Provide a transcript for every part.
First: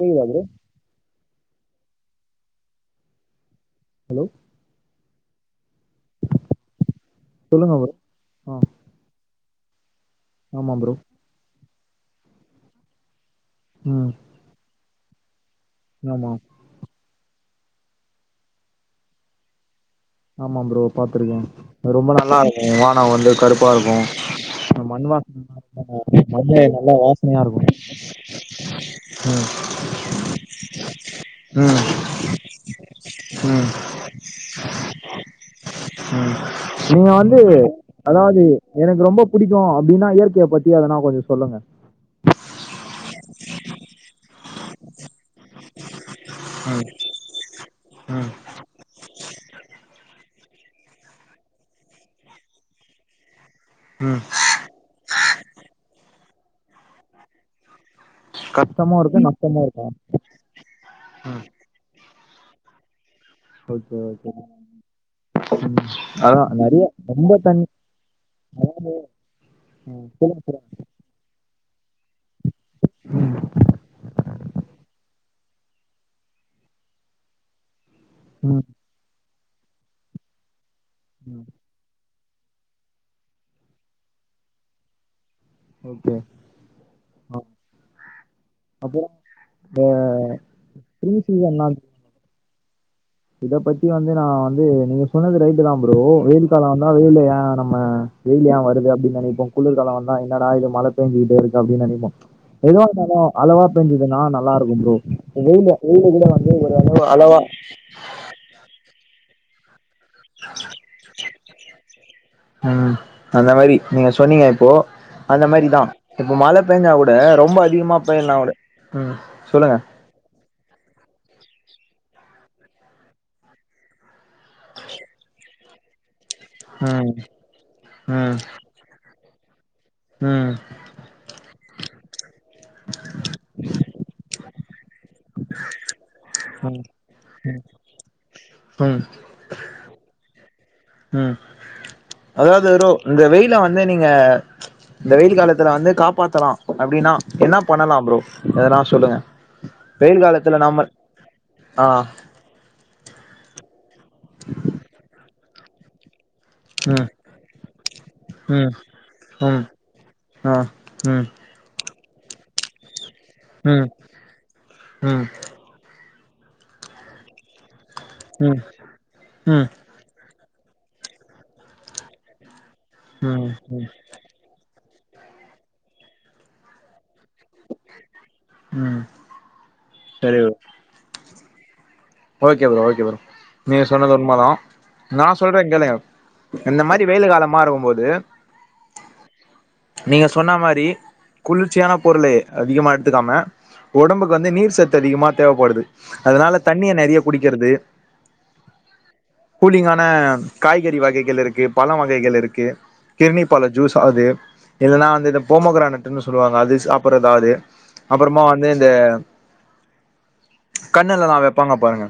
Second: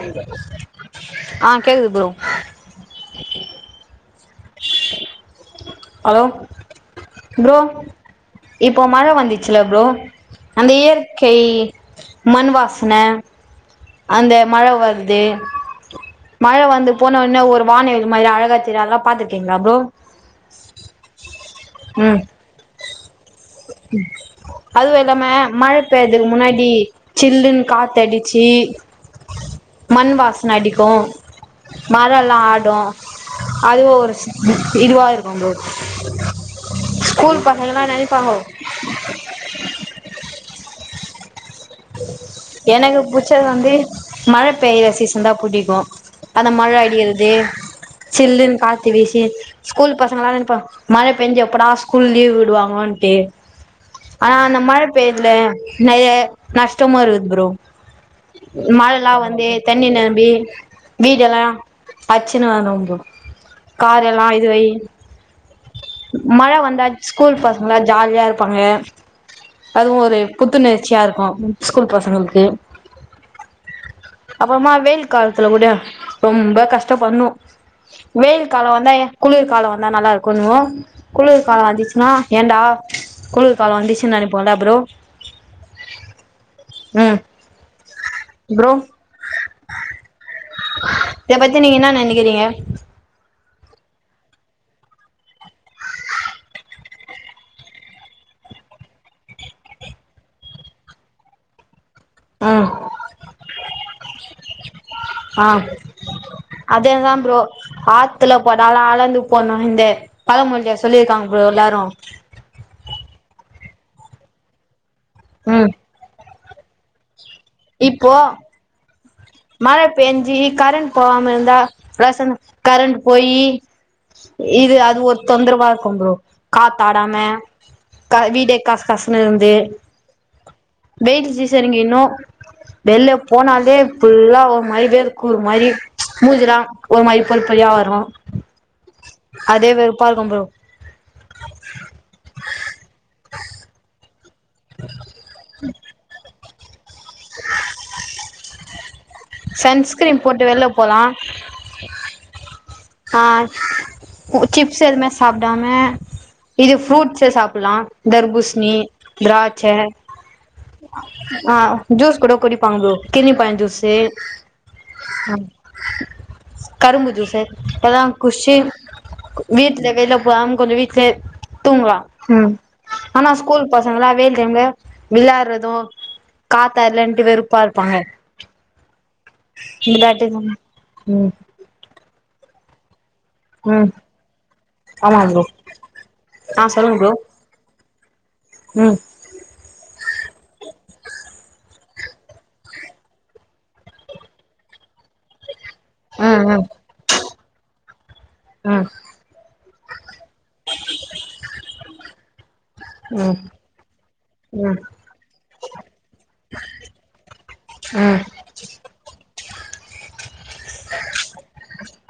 கேக்குதா ப்ரோ ஆ கேக்குது ப்ரோ ஹலோ [inaudible] ஹலோ ப்ரோ ஆ இப்போ மழ வந்துச்சுல ப்ரோ அந்த ஆமா ப்ரோ இயற்கை மண்வாசன ம் அந்த மழ வர்து ஆமா மழ வந்து போனொன்னே ஒரு வானவில் மாரி அழகாத் தெரியு அதல்லா பாத்துருக்கீங்ளா ப்ரோ ஆமா ப்ரோ பாத்துருக்கே ரொம்ப ம் நல்லா இருக்கு வானோ வந்து கருப்பா இருக்கு அதுவு மண் இல்லாம வாசன மழ பெய்யதுக்கு மண்ணே முன்னாடி நல்லா வாசனையா இருக்கு சில்லுன்னு காத்தடிச்சி ம் மண் வாசன அடிக் கு ம் மரோல்லா ஆடு ம் அதுவு ஒரு இதுவா இருக்கு ப்ரோ ம் நீங்க வந்து ஸ்கூல் பசங்கல்லா நெனைப்பாங்கோ அதாவது எனக்கு ரொம்ப புடிக்கு அப்டின்னா இயற்கைய பத்தி எதனா கொஞ்சோ சொல்லுங்க எனக்கு புச்சது வந்து மழப் பெயிற சீசன் தா புடிக்கு அந்த மழ ம் அடிகிறது ம் சில்லுன்னு கா த்து வீசி ஸ்கூல் பசங்கல்லா நெனப்பா மழ பெஞ்சு எப்படா ஸ்கூல் லீவ் விடுவாங்கோன்ட்டு ம் ஆனா அந்த மழ பெய்யதுல நெறைய கஷ்டமோ இருக்குது ப்ரோ கஷ்டமு மழல்லா இருக்கு வந்து நஷ்டமு இருக்கு தண்ணி நெரம்பி ம் வீடெல்லா அச்சின்னு வரு ப்ரோ ஓகே காரல்லா ஓகே இதுவாயி ம் அதா மழ நெறைய வந்தா ரொம்ப ஸ்கூல் தண்ணி பசங்களா ஜாலியா இருப்பாங்க அதாவது அதுவு ம் ஒரு சொல்லுங்க சொல்லுங்க புத்துணர்ச்சியா இருக்கு ஸ்கூல் பசங்களுக்கு அப்புறமா வெயில் காலத்துல கூட ரொம்ப கஷ்ட்டப் பட்ணு வெயில் ம் காலோ வந்தா குளிர் காலோ வந்தா நல்லா இருக்குன்னுவோ ம் குளிர் ம் காலோ வந்துச்சின்னா ஏன்டா குளிர் காலோ வந்துச்சு நெனைப்போல்ல ப்ரோ ஓகே ம் அ ப்ரோ அப்பறோ ஆ ப்ரீ இத பத்தி சீசன்னா நீங்க என்னா நெனைக்கிறீங்க இத பத்தி வந்து நா வந்து நீங்க சொன்னது ரைட்டு தா ப்ரோ வெயில் காலோ வந்தா வெயில அ நம்ம வெயில் ஏ வருது அப்டின் நெனைப்போ குளிர்காலோ வந்தா என்னடா இது மழ பேஞ்சிட்டே இருக்கு அப்டின்னு நெனைப்போ ம் எதுவாந்தாலோ அளவா பேஞ்சிதுன்னா நல்லா இருக்கு ப்ரோ வெயில்லு வெயில்லு கூட வந்து ஒரு அதே அளவு தா ப்ரோ அளவா ஆத்துல போட்டால்லு அளந்து போட்ணு இந்த பழ மொழில சொல்லியிருக்காங்க ப்ரோ எல்லாரு ம் அந்த மாரி நீங்க சொன்னீங்க இப்போ அந்த ம் மாரிதா இப்ப மழ பேஞ்சா கூட ரொம்ப அதிகமா இப்போ பேய்ல்லனா கூட ம் சொல்லுங்க மழ பேஞ்சி கரண்ட் போவாமா இருந்தா [unintelligible] கரண்ட் போயி இது அது ஒரு தொந்தரவா இருக்கு ப்ரோ ம். காத்தாடாம க ம். வீடே கச கசன்னு இருந்து ம் வெயில் சீசன்னுக்கு இன்னு வெல்ல போனாலே ஃபுல்லா ஒரு மாரி வேர்க்குரு மாரி மூஞ்சுல்லா ம். ஒரு மாரி பொறிப் பொறியா வரு ம் அதே வெறுப்பா இருக்கு ப்ரோ ம் அதாவது ரோ இந்த வெயில வந்து நீங்க இந்த வெயில் காலத்துல வந்து காப்பாத்தலா அப்டின்னா என்னா பண்ணலா ப்ரோ எதனா சொல்லுங்க சன்ஸ்கிரீன் வெயில் போட்டு காலத்துல வெல்லப் நம்ம போலா ஆ அ சிப்ஸ் எதுமே சாப்டாம இது ம் ஃப்ரூட்ஸ்ஸு சாப்புல்லா ம் தர்பூஸ்ணி திராட்ச்ச ம் ஆ ம் ஆ ஜூஸ் கூட குடிப்பாங்க ப்ரோ கிர்ணிப் பழோ ம் ம் ஜூஸ்ஸு ம் கரும்பு ஜூஸு எல்லா குட்ச்சி ம் வீட்ல கைல வாங் கொஞ்சோ வீட்லே தூங்லா ம் ஆனா ம் ஸ்கூல் ம் பசங்கள்லா வெயில் டைம்ல விளாட்றதும் காத்தா இல்லன்ட்டு வெறுப்பா இருப்பாங்க ம் இந்த சரி வெளையாட்டுங் ப்ரோ ம் ஓகே ப்ரோ ஓகே ப்ரோ நீங்க ம் சொன்னது உண்மதா ஆமா நா ப்ரோ சொல்றே கேளுங்க ஆ இந்த மாதிரி வெயில் காலமா இருக்கும்போது அ நீங்க சொன்ன மாரி குளிர்ச்சியான பொருளு அதிகமா எடுத்துக்காம உடம்புக்கு வந்து நீர் சத்து அதிகமா தேவப்படுது அ ஹ அதனால தண்ணிய நறையா குடிக்கறது கூலிங்கான காய்கறி வகைகள் இருக்கு பழ வகைகள் இருக்கு கிர்ணி பழ ஜூஸ் ஆவுது ம் ம் இல்லன்னா அந்த போம்மகிரானட்னு சொல்லுவாங்க அத சாப்பட்றதாவது ம் அப்றமா வந்து இந்த கண்ணுல நா வப் வெப்பாங்க பாருங்க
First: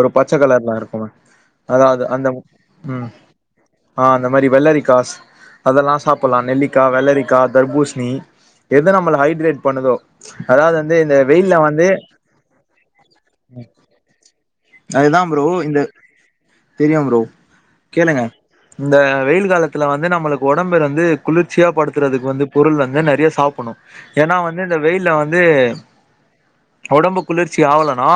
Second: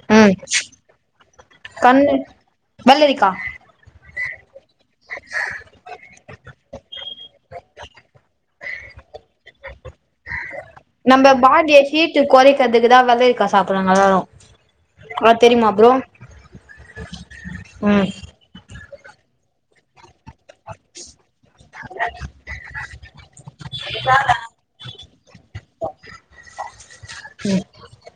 ஒரு ம் பச்ச கலர்ல இருக்கு அது அதாவது கண்ணு அந்த ம் வெள்ளரிக்கா ஆ அந்த மாதிரி வெள்ளரிக்காஸ் அதெல்லா சாப்புல்லா நெல்லிக்கா வெள்ளரிக்கா தர்பூசணி எத நம்மள ஹைட்ரேட் பண்ணுதோ அதாவது வந்து இந்த வெயில்ல வந்து ஹீட் குறைக்கிறதுக்குதா வெள்ளரிக்கா சாப்புட்றாங்க எல்லாரு அதுதா அத் தெரியுமா இந்த ப்ரோ தெரியு ப்ரோ ம் கேளுங்க இந்த வெயில் காலத் துல வந்து நம்மளுக்கு உடம்பு இருந்து குளிர்ச்சியா படுத்துறதுக்கு வந்து பொருள் வந்து நறையோ சாப்புன்னு ஏன்னா வந் வந்து இந்த வெயில்ல வந்து உடம்பு குளிர்ச்சி ம் ஆவலனா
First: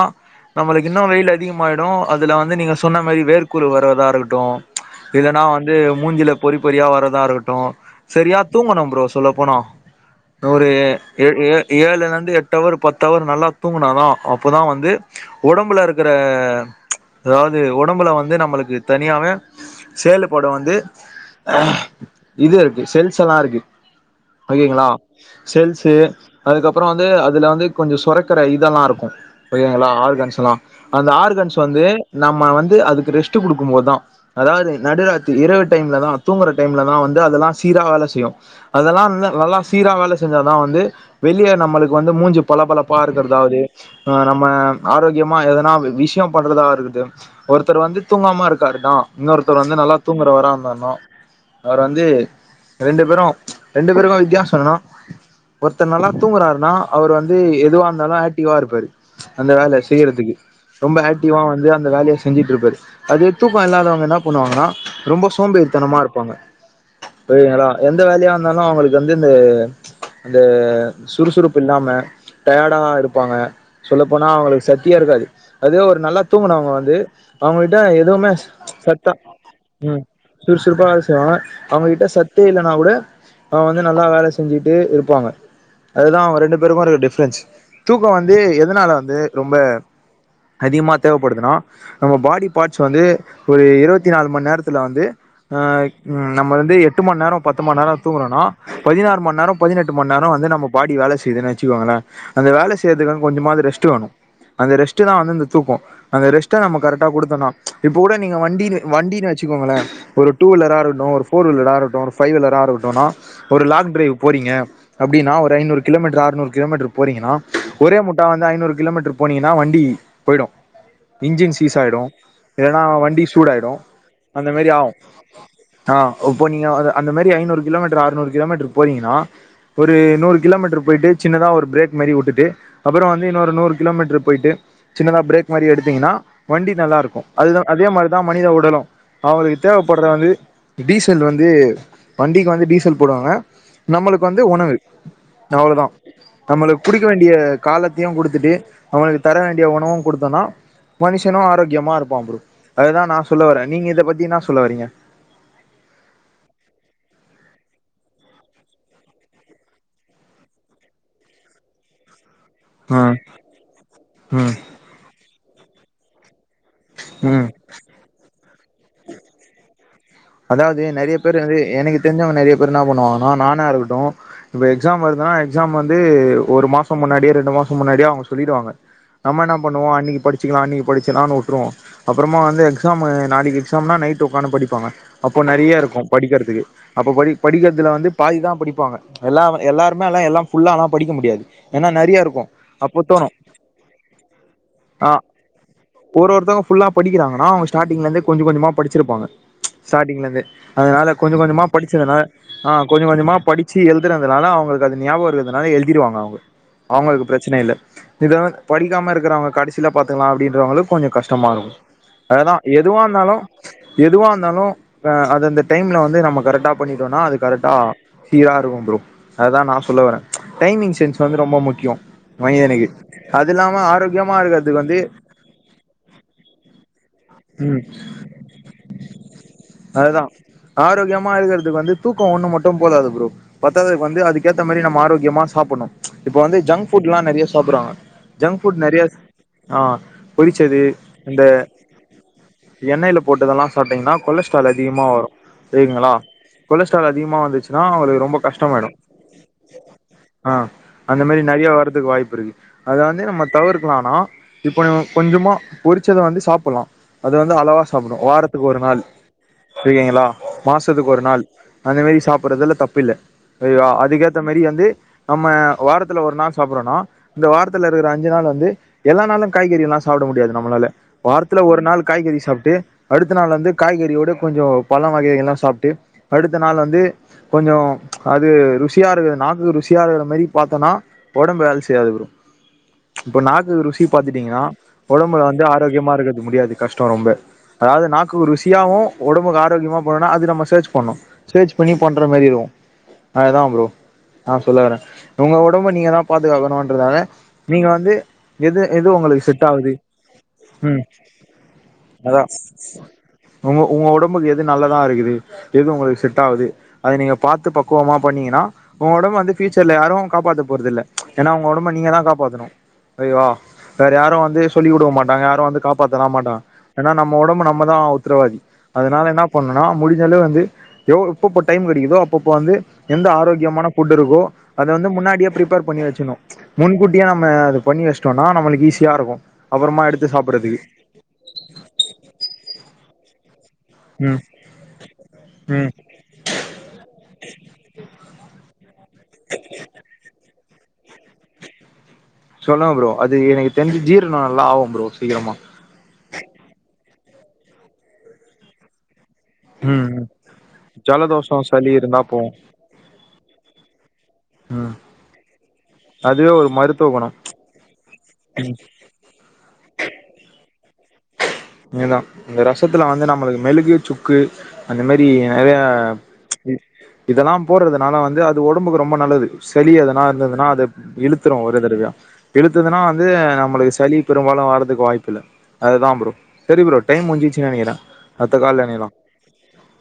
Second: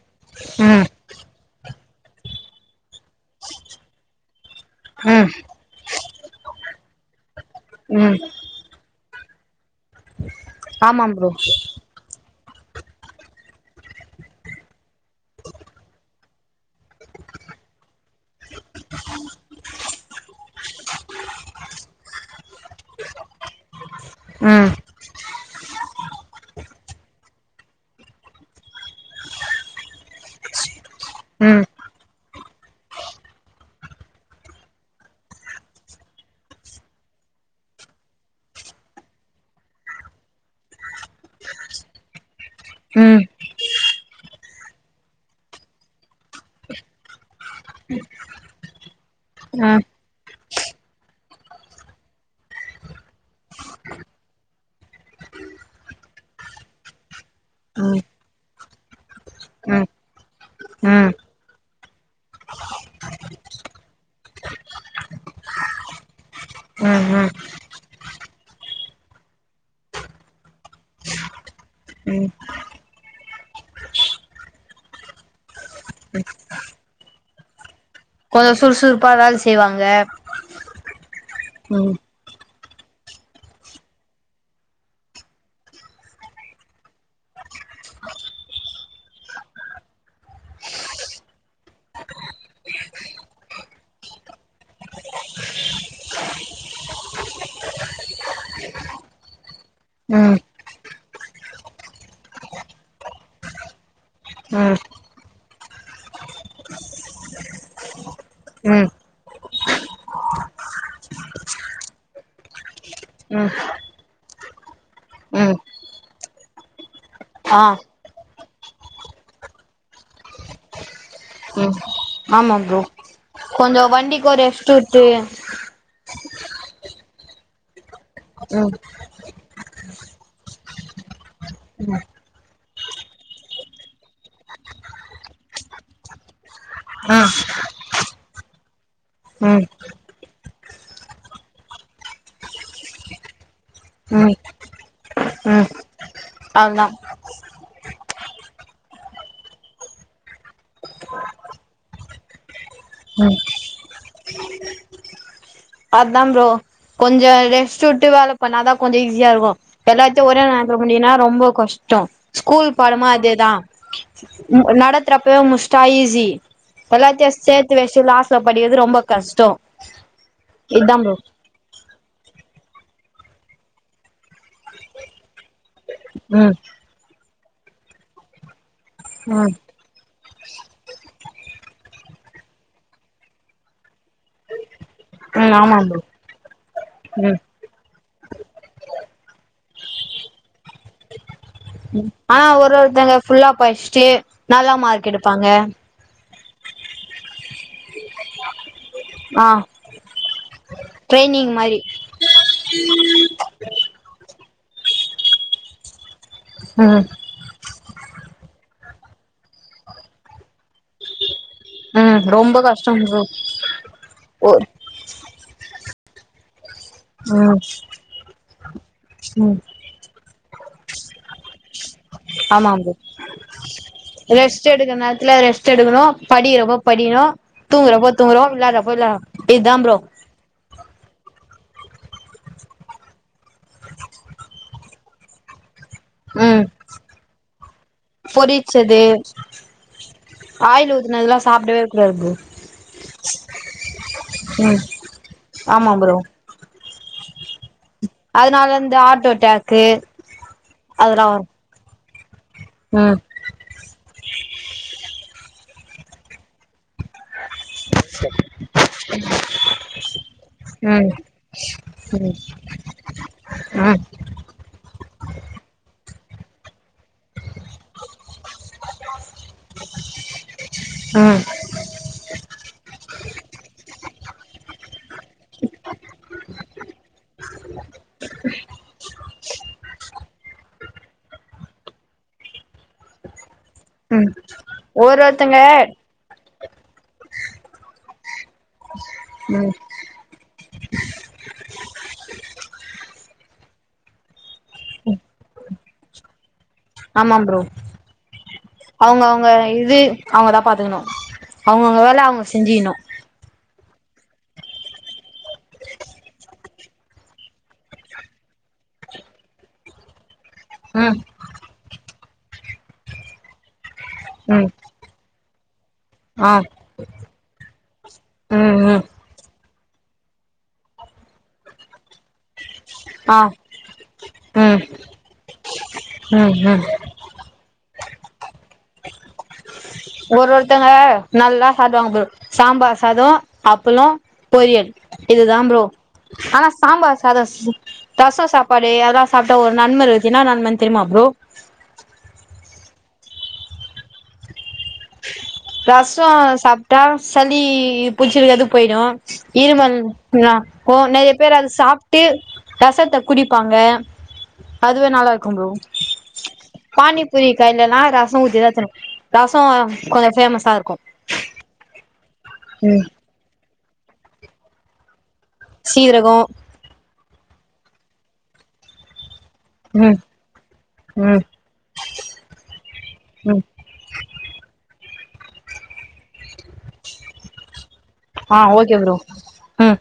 ம் நம்மளுக்கு இன்னு வெயில் அதிகமாயிடு அதுல வந்து நீங்க சொன்ன மேரி வேர்க்குரு வர்ரதா இருக்கட்டு ம் இல்லன்னா வந்து மூஞ்சில பொரி பொரியா வரதா இருக்கட்டு ம் செரியா தூங்கணு ப்ரோ சொல்ல போனா ஒரு ஆமாம் ஏ ப்ரோ ஏழுலர்ந்து எட்டு எட்டவர் பத்தவர் நல்லா தூங்குனாதா அப்போ தா வந்து உடம்புல இருக்குற அதாவது உடம்புல வந்து நம்மளுக்கு தனியாவே செயலுபடு வந்து இது இருக்கு செல்ஸ்லா இருக்கு ம் ஓகேங்களா செல்ஸ்சு அதுக்கப்றோ வந்து அதுல வந்து கொஞ்சோ சொரக்கற இதெல்லா இருக்கு ஓகேங்களா ஆர்கன்ஸ்லா அந்த ஆர்கன்ஸ் ம் வந்து நம்ம வந்து அதுக்கு ரெஸ்ட் குடுக்கு போ தா அதாவது நடுராத்தி இரவு டைம்லதா தூங்குற டைம்லதா வந்து அதெல்லா சீரா வேல செய்யு அதெல்லா வந்து நல்லா சீரா வேல செஞ்சாதா வந்து வெளிய நம்மளுக்கு வந்து மூஞ்சு பள பளப்பா ம் இருக்கிறதாவது ஆ நம்ம ஆரோக்கியமா எதனா விஷ்யோ பண்றதா இருக்குது ஒருத்தர் வந்து தூங்காம இருக்காரு தா இன்னொருத்தர் வந்து ம் நல்லா தூங்குறவரா இருந்தன்னோ அவரு வந்து ரெண்டு பேரு ரெண்டு பேருக்கு வித்தியாசோ என்னன்னா ஒருத்தர் நல்லா தூங்குறாருன்னா அவுரு வந்து எதுவா ம் இருந்தாலு ஆக்டிவா இருப்பாரு அந்த ம் வேல செய்யறதுக்கு ரொம்ப ம் ஆக் டிவா வந்து அந்த வேலய செஞ்சிட்டு இருப்பாரு அதே தூக்க இல்லாதவுங்க என்னா பண்ணுவாங்கன்னா ரொம்போ சோம்பேரித்தனமா இருப்பாங்க ம் ம் செரிங்களா எந்த வேலயா இருந்தாலு அவுங்களுக்கு வந்து இந்த இது சுறுசுறுப்பு இல்லாம ம் டயர்டா தா இருப்பாங்க அப்போனா அவுங்களுக்கு சக்தியே இருக்காது அதே ஒரு நல்லா தூங்கனவுங்க வந்து அவுங்ககிட்ட எதுவுமே கொஞ்சோ சுறுசுறுப்பா சத்தா வேல செய்வாங்க ம் சுறுசுறுப்பா வேல செய்வாங்க ம் அவுங்ககிட்ட சத் தூ இல்லன்னா கூட அவ வந்து நல்லா வேல செஞ்சிட்டு இருப்பாங்க அதுதா ரெண்டு பேருக்கு இருக்கிற டிஃப்ரென்ஸ் தூக்கோ வந்து எதனால வந்து ரொம்ப அதிகமா தேவப்படுதுனா நம்ம பாடி பார்ட்ஸ் வந்து ஒரு இருவத்தி நாலு மணி நேரத்துல வந்து ஆ ம் நம்ம வந்து எட்டு மண் நேரோ பத்து மண் நேரோ தூங்குறோன்னா பதினாறு மண் நேரோ பதினெட்டு மண் நேரோ ம் வந்து நம்ம பாடி வேல செய்துனு வெச்சுக்கோங்களே அந்த வேல செய்யறதுக்காக கொஞ்சமாவது ரெஸ்ட்டு வேணு அந்த ம் ரெஸ்ட்டுதா வந்து இந்த தூக்கோ அத ரெஸ்ட்ட நம்ம கரெக்டா குடுத்தோன்னா இப்ப கூட நீங்க வண்டின் ம் வண்டின்னு வெச்சுக்கோங்களே ஒரு டூ வீலரா இருக்கட்டு ஒரு போர் வீலரா இருக்கட்டு ஒரு ஃபைவ் வீலரா இருக்கட்டுனா ம் ஒரு லாங் டிரைவ் போறீங்க அப்டின்னா ஒரு ம் ஐநூறு கிலோமீட்டர் அறுநூறு கிலோமீட்டர் போறீங்கன்னா ஆ ஒரே முட்டா வந்து ஐநூறு கிலோமீட்டர் போனீங்கன்னா வண்டி போய்டு இன்ஜின் ம் சீஸ் ஆயிடு ஆமா ப்ரோ இல்லன்னா வண்டி சூடாயிடு கொஞ்சோ வண்டிக்கு ஒரு அந்த மாரி ரெஸ்ட் ஆவு விட்டு ஆ இப்போ நீங்க அந்த மாரி ஐநூறு கிலோமீட்டர் ஆற்நூறு கிலோமீட்டரு ம் போறீங்கன்னா ஒரு நூறு கிலோமீட்டர் போய்ட்டு சின்னதா ஒரு பிரேக் மாரி விட்டுட்டு அப்றோ வந்து இன்னொரு நூறு கிலோமீட்டர் போய்ட்டு சின்னதா பிரேக் மாரி எடுத்தீங்கன்னா வண்டி நல்லா ஆ இருக்கு அதுதா அதே மாரி தா மனித உடலு அவங்களுக்கு ம் தேவப்பட்ற வந்து டீசல் வந்து வண்டிக்கு வந்து டீசல் போடுவாங்க நம்மளுக்கு ம் வந்து உணவு ம் அவ்ளோ தா நம்மளுக்கு அவ்ளதா குடுக்க வேண்டிய காலத்தையு குடுத்துட்டு அவுங்களுக்கு தர வேண்டிய உணவு குடுத்தன்னா மனுஷனு ஆரோக்கியமா இருப்பா ப்ரோ அததா நா ம் சொல்ல வரே நீங்க இத பத்தி என்னா சொல்ல வரீங்க அத்தா ப்ரோ கொஞ்சோ ரெஸ்ட்டு விட்டு வேல பண்ணாதா கொஞ்சோ ஈஸியா இருக்கு எல்லாத்தையு ஒரே நேரத்தில பண்ணிங்கன்னா ரொம்ப கஷ்டோ ஸ்கூல் பாடமு ம் அதேதா ம் நடத்துறப்பவே முச்சுடா ஈசி எல்லாத்தையு சேத் ம் சேத்து வெச்சிட்டு லாஸ்ல படிகிறது ரொம்ப கஷ்டோ அதாவது இதா ப்ரோ நெறைய பேர் வந்து எனக்கு தெரிஞ்சவுங்க நெறைய பேர் என்ன பண்ணுவாங்கானா நானா இருக்கட்டு இப்ப எக்ஸாம் வருதுன்னா எக்ஸாம் வந்து ம் ஒரு மாச முன்னாடியே ரெண்டு மாச முன்னாடியே அவுங்க சொல்லிடுவாங்க ம் நம்ம ம் என்ன பண்ணுவோ அன்னிக்கி படிச்சுகலா அன்னிக்கி படிச்சுகலா உட்டுருவோ அப்புறமா வந்து எக்ஸாம் நாளிக்கி எக்ஸாம்னா நைட் உக்காந்து படிப்பாங்க அப்போ ஆமா நெறைய இருக்கு ப்ரோ படிக்கிறதுக்கு அப்போ படி ம் படிக்கிறதுல வந்து பாதி தா படிப்பாங்க எல்லா எல்லாருமே எல்லா எல்லா ஃபுல்லால்லா படிக்க முடியாது ஏன்னா நெறையா இருக்கு ஆனா ஒரு அப்ப ஒருத்தங்க தோணு ஃபுல்லா படிச்சுட்டு நல்லா மார்க் ஆ எடுப்பாங்க ஒரு ஒருத்தங்க ஃபுல்லா படிக்கிறாங்கன்னா அவுங்க ஸ்டார்டிங்ல இருந்து கொஞ்ச கொஞ்சமா படிச்சிருப்பாங்க ஆ ஸ்டார்டிங்ல இருந்து அதனால கொஞ்ச ட்ரைனிங் கொஞ்சமா மாரி படிச்சதுனால ஆ கொஞ்ச கொஞ்சமா படி ச்சி எழுதுறதுனால அவுங்களுக்கு அது ஞாபக இருக்கறதுனால எழுதிடுவாங்க அவுங்க ம் அவுங்களுக்கு பிரச்சன இல்ல இது படிக்காம இருக்குறவுங்க கடைசில பாத்துக்கலா அப்டின்றவங்களுக்கு கொஞ்சோ கஷ் டமா இருக்கு ம் அதுதா ரொம்ப கஷ்டோ எதுவா ப்ரோ இருந்தாலு எதுவா ஓ இருந்தாலு இப்ப அது அந்த டைம்ல வந்து நம்ம கரெக்டா பண்ணிடோன்னா அது ம் கரெக்டா சீரா இருக்கு ப்ரோ ம் அதுதா நா சொல்ல வரே டைமிங் சென்ஸ் வந்து ரொம்ப முக்கியோ ஆமா மனிதனுக்கு ப்ரோ அது இல்லாம ஆரோக்கியமா ரெஸ்ட் இருக்கிறதுக்கு எடுக்கற வந்து நேரத்துல ரெஸ்ட் ம் தூங்கறப்போ தூங்குறோ விளாட்றப்போ விளாட்றோ இதா ப்ரோ தா ஆரோக்கியமா இருக்கிறதுக்கு வந்து தூக்கோ ஒண்ணு மட்டு போதாது ப்ரோ பத்தாததுக்கு வந்து அதுக்கு ஏத்த மாரி நம்ம ஆரோக்கியமா சாப்பிட்ணு இப்ப வந்து ம் ஜங்க் ஃபுட் எல்லா நெறையா சாப்பிட்றாங்க ஜங்க் ஃபுட் பொரிச்சது நெறையா ஆ பொறிச்சது ஆயில் ஊத்துனதுல்லா இந்த சாப்டவே கூடாது ப்ரோ எண்ணெயில போட்டதெல்லா சாப்ட்டீங்கன்னா கொலஸ்ட்ரால் ம் அதிகமா வரு ஆமா சேரிங்களா ப்ரோ கொலஸ்ட்ரால் அதிகமா வந்துச்சு அவளுக்கு ரொம்ப அதனால கஷ்டமாய்டு இந்த ஹார்ட் அட்டாக்கு ஆ அந்த அதெல்லா மேரி வரு நெறையா வரதுக்கு வாய்ப்புருக்கு அத ம் வந்து நம்ம தவிர் க்லானா இப்ப கொஞ்சமா பொறிச்சத வந்து சாப்புட்லா அது வந்து அளவா சாப்பட்னு வாரத்துக்கு ஒரு நாள் ஓகேங்ளா ம் மாசத்துக்கு ஒரு நாள் அந்த மேரி ம் சாப்புட்றதுல தப்பில்ல அது ம் அதுக்கேத்த மேரி வந்து நம்ம வாரத்துல ஒரு நாள் சாப்புட்றோனா இந்த வாரத்துல இருக்கிற அஞ்சு நாள் வந்து எல்லா நாளு காய்கறி எல்லா சாப்புட முடியாது நம்மளால ம் வாரத்துல ஒரு நாள் காய்கறி சாப்ட்டு அடுத்த நாள் வந்து காய்கறியோடு கொஞ்ச பழ வகைகள்லா சாப்ட்டு அடுத்த நாள் வந்து கொஞ்ச அது ருசியா இருக்கு நாக்குக்கு ருசியா இருக்கிற மாரி பாத்தனா ஒடம்பு வேல செய்யாது ப்ரோ இப்ப நாக்குக்கு ருசி ம் பாத்துட்டீங்கன்னா ஒரு ஒடம்புல ஒருத்தங்க வந்து ஆரோக்கியமா இருக்கற்து முடியாது கஷ்ட ரொம்ப அதாது நாக்குக்கு ருசி ல்த்தியாவு ஒடம்புக்கு ம் ஆரோக்கியமா போனனா அது நம்ம சர்ச் பண்ணு சர்ச் பண்ணி பண்ற மாறி இருக்கு அதுதா ப்ரோ ஆ சொல்ல வரேன் ஒங்க ஒடம்ப நீங்கதா பாதுகாக்கணு றாங்க ஆமா ப்ரோ நீங்க வந்து எது எது அவுங்க ஒங்களுக்கு அவுங்க செட் ஆவுது ம் அவங்கவுங்க வேல அதா அவங்க செஞ்சிக்ணு உங்க உங்க ஒடம்புக்கு எது நல்லதா இருக்குது எது உங்களுக்கு செட் ஆவுது அது நீங்க பாத்து பக்குவமா பண்ணீங்கன்னா ஒங்க ஒடம்ப வந்து ஃபியூச்சர்ல யாரு காப்பாத்த போறதில்ல ம் ஏன்னா ஒங்க ஒடம்ப நீங்கதா காப்பாத்தணு ஐயோ வேற யாரு வந்து ம் சொல்லி குடுக்க மாட் டாங்க யாரு வந்து காப்பாத்தலா ஆ மாட்டாங்க ஏன்னா நம்ம ஒடம்பு நம்மதா உத்ரவாதி ம் அத ம் அதனால என்ன பண்ணுன்னா முடிஞ்ச அளவு வந்து எப்பப்ப டைம் கெடைக்குதோ அப்பப்போ வந்து எந்த ஆ ஆரோக்கியமான ஃபுட் இருக்கோ ம் அத வந்து முன்னாடியே பிரிப்பேர் பண்ணி வச்சணு ம் ம் முன்கூட் டியே நம்ம அது பண்ணி வச்டோனா நம்மளுக்கு ஈஸியா இருக்கு அப்புறமா எடுத்து ஒரு சாப்றதுக்கு ஒருத்தங்க நல்லா சாப்டுவாங்க ப்ரோ சாம்பார் சாதோ அப்புளோ ம் பொரியல் இதுதா ப்ரோ ம் ஆனா சாம்பார் சாதோ ரச சாப்பாடு அதுலா சாப்டா ஒரு நன்ம இருக்து என்னா நன்மனு தெரியுமா ப்ரோ சொல்லுங்க ப்ரோ அது எனக்கு தெரிஞ்சு ஜீரண நல்லா ஆவு ப்ரோ சீக்ரமா ரச சாப்டா சளி புடிச்சிருக்கது போயிடு இருமல் இருக்கும்லா ஓ நெறய பேர் ஜலதோஷம் அது சளி இருந்தா சாப்ட்டு ரசத்த குடிப்பாங்க போவும் அதுவே நல்லா இருக்கு ப்ரோ அதுவே ஒரு மருத்துவ குணம் பானிபூரி கடைலல்லா ரச ஊத்திதா தணு ரச கொஞ்சோ ஃபேமஸா இருக்கு இதுதா இந்த ம் ரசத்துல வந்து நம்மளுக்கு மெளுகு சுக்கு அந்த மாரி நெறைய சீரகோ இதெல்லா போடுறதுனால வந்து அது ஒடம்புக்கு ரொம்ப நல்லது சளி ம் அதனா இருந்ததுன்னா அத ம் இழுத்துரு ஒரே தடவயா இழுத்துதுனா வந்து ம் நம்மளுக்கு சளி பெரும்பாலு வரதுக்கு வாய்ப்பு இல்ல அதுதா ப்ரோ சரி ப்ரோ டைம் முஞ்சுச்சு நெனைக்கிறே அத்த ஆ கால்ல ஓகே எணைலா ப்ரோ ம்